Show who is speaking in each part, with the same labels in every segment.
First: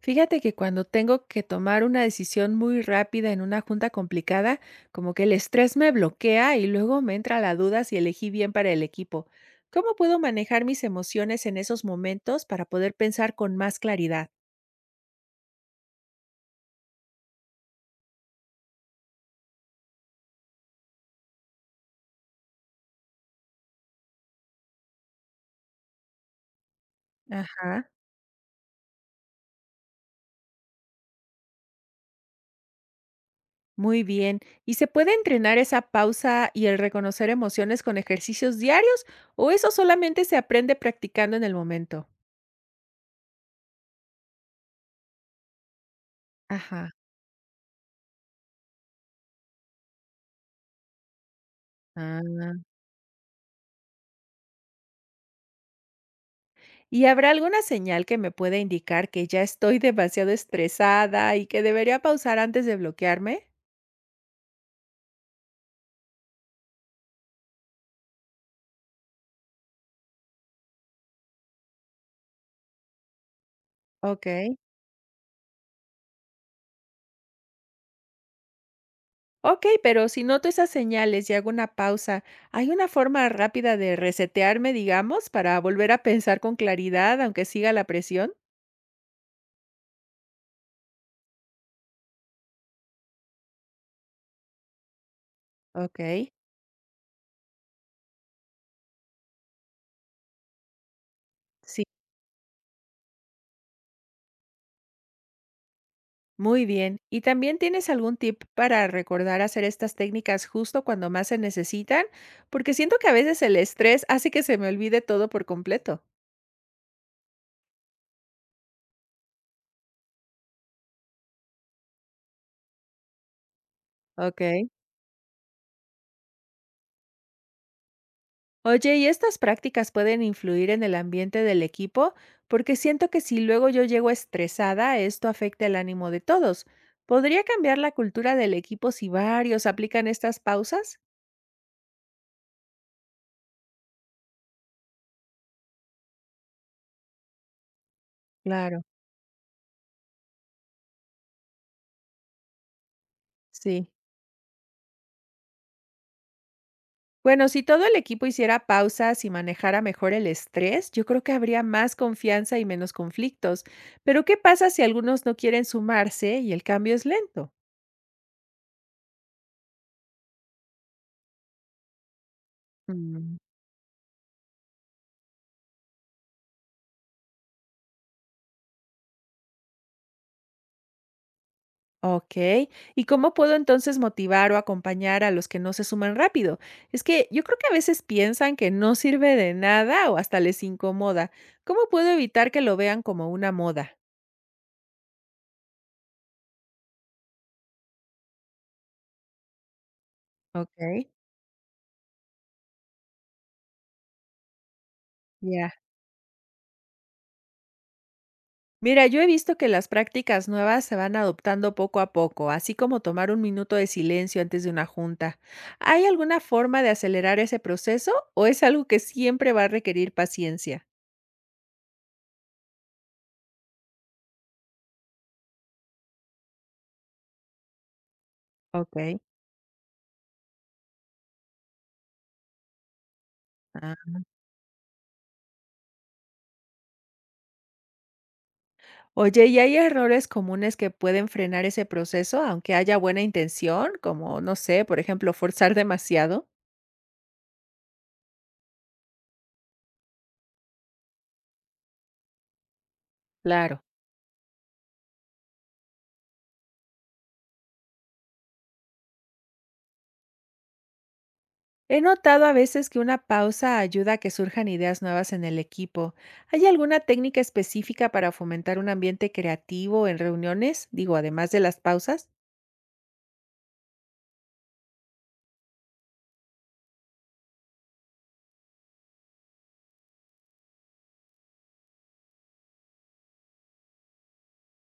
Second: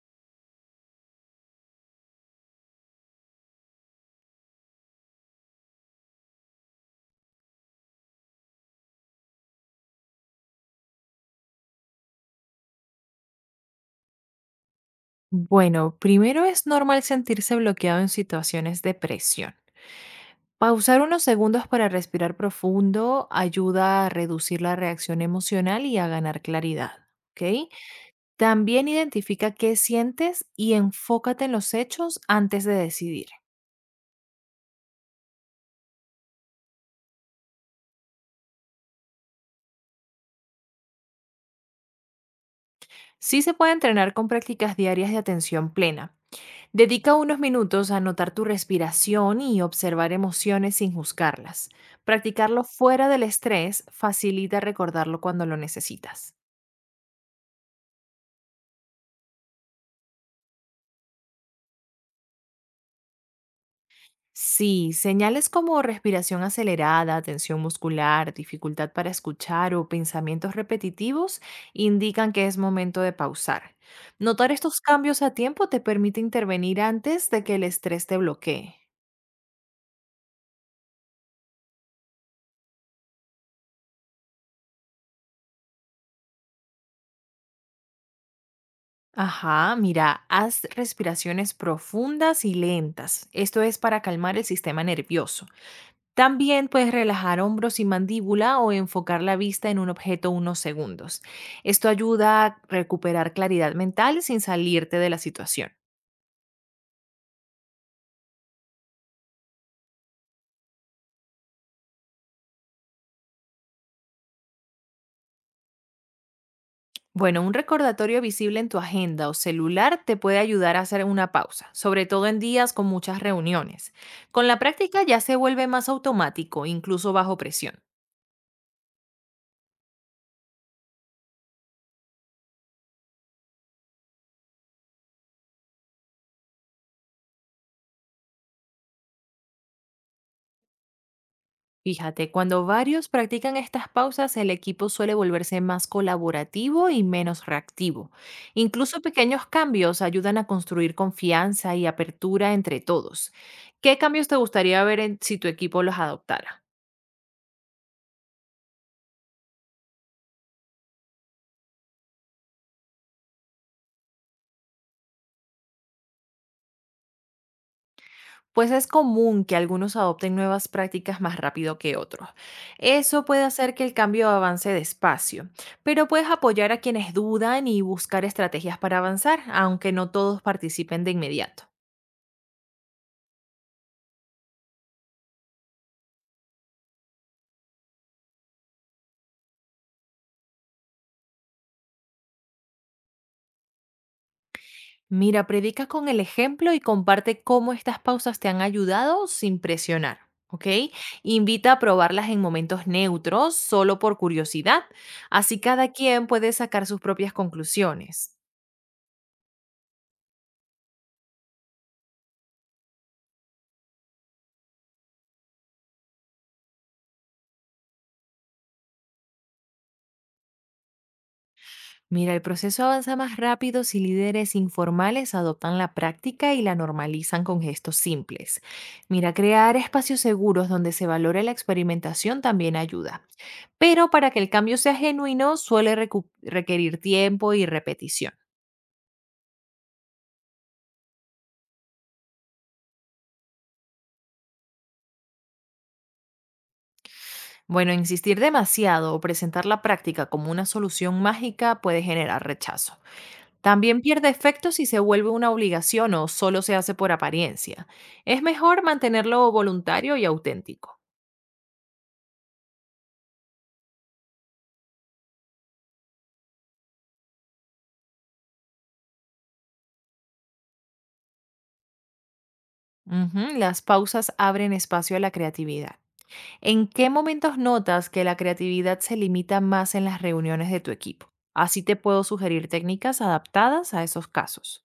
Speaker 1: Fíjate que cuando tengo que tomar una decisión muy rápida en una junta complicada, como que el estrés me bloquea y luego me entra la duda si elegí bien para el equipo. ¿Cómo puedo manejar mis emociones en esos momentos para poder pensar con más claridad?
Speaker 2: Bueno, primero es normal sentirse bloqueado en situaciones de presión. Pausar unos segundos para respirar profundo ayuda a reducir la reacción emocional y a ganar claridad. ¿Ok?
Speaker 1: Ajá.
Speaker 2: También identifica qué sientes y enfócate en los hechos antes de decidir.
Speaker 1: Muy bien. ¿Y se puede entrenar esa pausa y el reconocer emociones con ejercicios diarios o eso solamente se aprende practicando en el momento?
Speaker 2: Sí se puede entrenar con prácticas diarias de atención plena.
Speaker 1: Ajá.
Speaker 2: Dedica unos minutos a notar tu respiración y observar emociones sin juzgarlas.
Speaker 1: Ah.
Speaker 2: Practicarlo fuera del estrés facilita recordarlo cuando lo necesitas.
Speaker 1: ¿Y habrá alguna señal que me pueda indicar que ya estoy demasiado estresada y que debería pausar antes de bloquearme?
Speaker 2: Sí, señales como respiración acelerada, tensión muscular, dificultad para escuchar o pensamientos repetitivos indican que es momento de pausar.
Speaker 1: Ok.
Speaker 2: Notar estos cambios a tiempo te permite intervenir antes de que el estrés te bloquee.
Speaker 1: Ok, pero si noto esas señales y hago una pausa, ¿hay una forma rápida de resetearme, digamos, para volver a pensar con claridad, aunque siga la presión?
Speaker 2: Ajá, mira, haz respiraciones profundas y lentas. Esto es para calmar el sistema nervioso.
Speaker 1: Ok.
Speaker 2: También puedes relajar hombros y mandíbula o enfocar la vista en un objeto unos segundos.
Speaker 1: Sí,
Speaker 2: Esto ayuda a recuperar claridad mental sin salirte de la situación.
Speaker 1: muy bien. ¿Y también tienes algún tip para recordar hacer estas técnicas justo cuando más se necesitan? Porque siento que a veces el estrés hace que se me olvide todo por completo.
Speaker 2: Bueno, un recordatorio visible en tu agenda o celular te puede ayudar a hacer una pausa, sobre todo en días con muchas reuniones. Con la
Speaker 1: Ok.
Speaker 2: práctica ya se vuelve más automático, incluso bajo presión.
Speaker 1: Oye, ¿y estas prácticas pueden influir en el ambiente del equipo? Porque siento que si luego yo llego estresada, esto afecta el ánimo de todos. ¿Podría cambiar la cultura del equipo si varios aplican estas pausas?
Speaker 2: Fíjate, cuando varios practican estas pausas, el equipo suele volverse más colaborativo y menos reactivo.
Speaker 1: Claro,
Speaker 2: Incluso pequeños cambios ayudan a construir confianza y apertura entre todos.
Speaker 1: sí.
Speaker 2: ¿Qué cambios te gustaría ver en- si tu equipo los adoptara?
Speaker 1: Bueno, si todo el equipo hiciera pausas y manejara mejor el estrés, yo creo que habría más confianza y menos conflictos. Pero ¿qué pasa si algunos no quieren sumarse y el cambio es lento?
Speaker 2: Pues es común que algunos adopten nuevas prácticas más rápido que otros. Eso
Speaker 1: Mm.
Speaker 2: puede hacer que el cambio avance despacio, pero puedes apoyar a quienes dudan y buscar estrategias para avanzar, aunque no todos participen de inmediato.
Speaker 1: Ok. ¿Y cómo puedo entonces motivar o acompañar a los que no se suman rápido? Es que yo creo que a veces piensan que no sirve de nada o hasta les incomoda. ¿Cómo puedo evitar que lo vean como una moda?
Speaker 2: Mira, predica con el ejemplo y comparte cómo estas pausas te han ayudado sin presionar, ¿ok?
Speaker 1: Ok.
Speaker 2: Invita a probarlas en momentos neutros, solo por curiosidad, así
Speaker 1: Ya.
Speaker 2: cada quien puede sacar sus propias conclusiones.
Speaker 1: Mira, yo he visto que las prácticas nuevas se van adoptando poco a poco, así como tomar un minuto de silencio antes de una junta. ¿Hay alguna forma de acelerar ese proceso o es algo que siempre va a requerir paciencia?
Speaker 2: Mira, el proceso avanza más rápido si líderes informales adoptan la práctica y la normalizan con gestos simples.
Speaker 1: Ok.
Speaker 2: Mira, crear espacios seguros donde se valore la experimentación también ayuda, pero para que el cambio sea genuino suele requerir tiempo y repetición.
Speaker 1: Oye, ¿y hay errores comunes que pueden frenar ese proceso, aunque haya buena intención? Como, no sé, por ejemplo, forzar demasiado.
Speaker 2: Bueno, insistir demasiado o presentar la práctica como una solución mágica puede generar rechazo.
Speaker 1: Claro.
Speaker 2: También pierde efecto si se vuelve una obligación o solo se hace por apariencia. Es mejor mantenerlo voluntario y auténtico.
Speaker 1: He notado a veces que una pausa ayuda a que surjan ideas nuevas en el equipo. ¿Hay alguna técnica específica para fomentar un ambiente creativo en reuniones? Digo, además de las pausas.
Speaker 2: Ujú, las pausas abren espacio a la creatividad. ¿En qué momentos notas que la creatividad se limita más en las reuniones de tu equipo? Así te puedo sugerir técnicas adaptadas a esos casos.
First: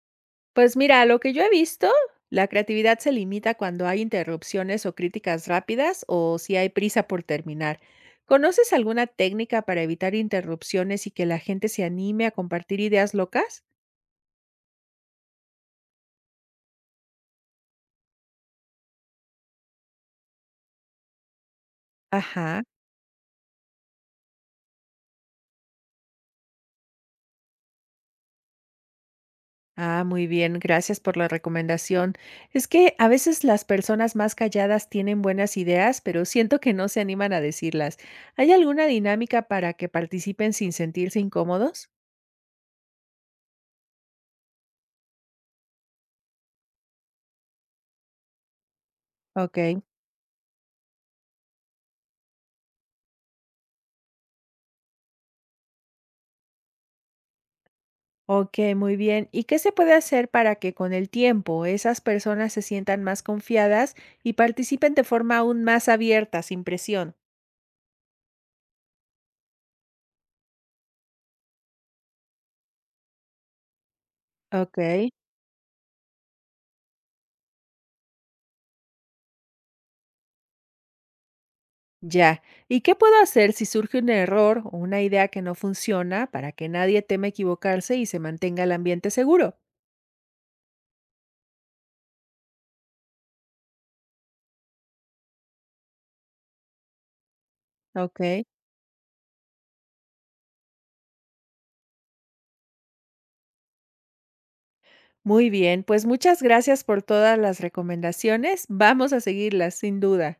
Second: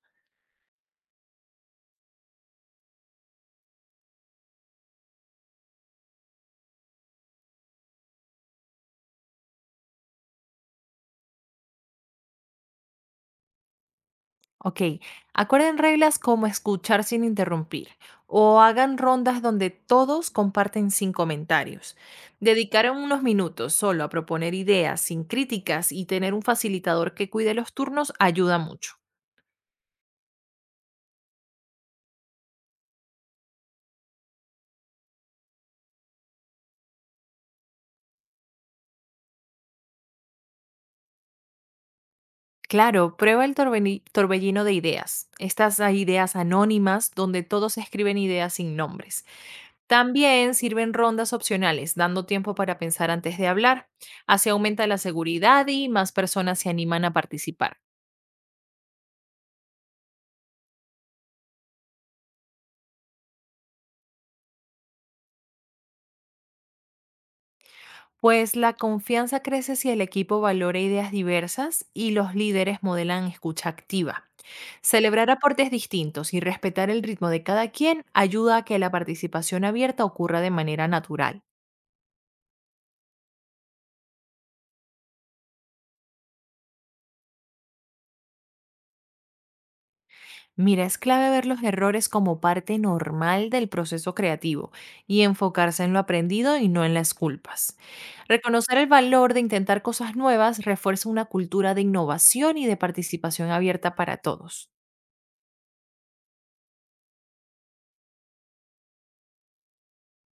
Speaker 1: Pues mira, lo que yo he visto, la creatividad se limita cuando hay interrupciones o críticas rápidas o si hay prisa por terminar. ¿Conoces alguna técnica para evitar interrupciones y que la gente se anime a compartir ideas locas?
Speaker 2: Ok, acuerden reglas como escuchar sin interrumpir o hagan rondas donde todos comparten sin comentarios.
Speaker 1: Ajá.
Speaker 2: Dedicar unos minutos solo a proponer ideas sin críticas y tener un facilitador que cuide los turnos ayuda mucho.
Speaker 1: Ah, muy bien, gracias por la recomendación. Es que a veces las personas más calladas tienen buenas ideas, pero siento que no se animan a decirlas. ¿Hay alguna dinámica para que participen sin sentirse incómodos?
Speaker 2: Claro, prueba el torbellino de ideas, estas ideas anónimas donde todos escriben ideas sin nombres.
Speaker 1: Ok.
Speaker 2: También sirven rondas opcionales, dando tiempo para pensar antes de hablar. Así aumenta la seguridad y más personas se animan a participar.
Speaker 1: Ok, muy bien. ¿Y qué se puede hacer para que con el tiempo esas personas se sientan más confiadas y participen de forma aún más abierta, sin presión?
Speaker 2: Pues la confianza crece si el equipo valora ideas diversas y los líderes modelan escucha activa.
Speaker 1: Ok,
Speaker 2: Celebrar aportes distintos y respetar el ritmo de cada quien ayuda a que la participación abierta ocurra de manera natural.
Speaker 1: ya. ¿Y qué puedo hacer si surge un error o una idea que no funciona para que nadie tema equivocarse y se mantenga el ambiente seguro?
Speaker 2: Mira, es clave ver los errores como parte normal del proceso creativo y enfocarse en lo aprendido y no en las culpas.
Speaker 1: Ok,
Speaker 2: Reconocer el valor de intentar cosas nuevas refuerza una cultura de innovación y de participación abierta para todos.
Speaker 1: muy bien. Pues muchas gracias por todas las recomendaciones. Vamos a seguirlas, sin duda.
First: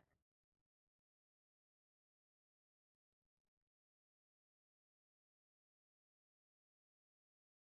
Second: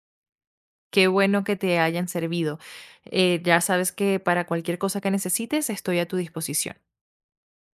Speaker 2: Qué bueno que te hayan servido. Ya sabes que para cualquier cosa que necesites, estoy a tu disposición.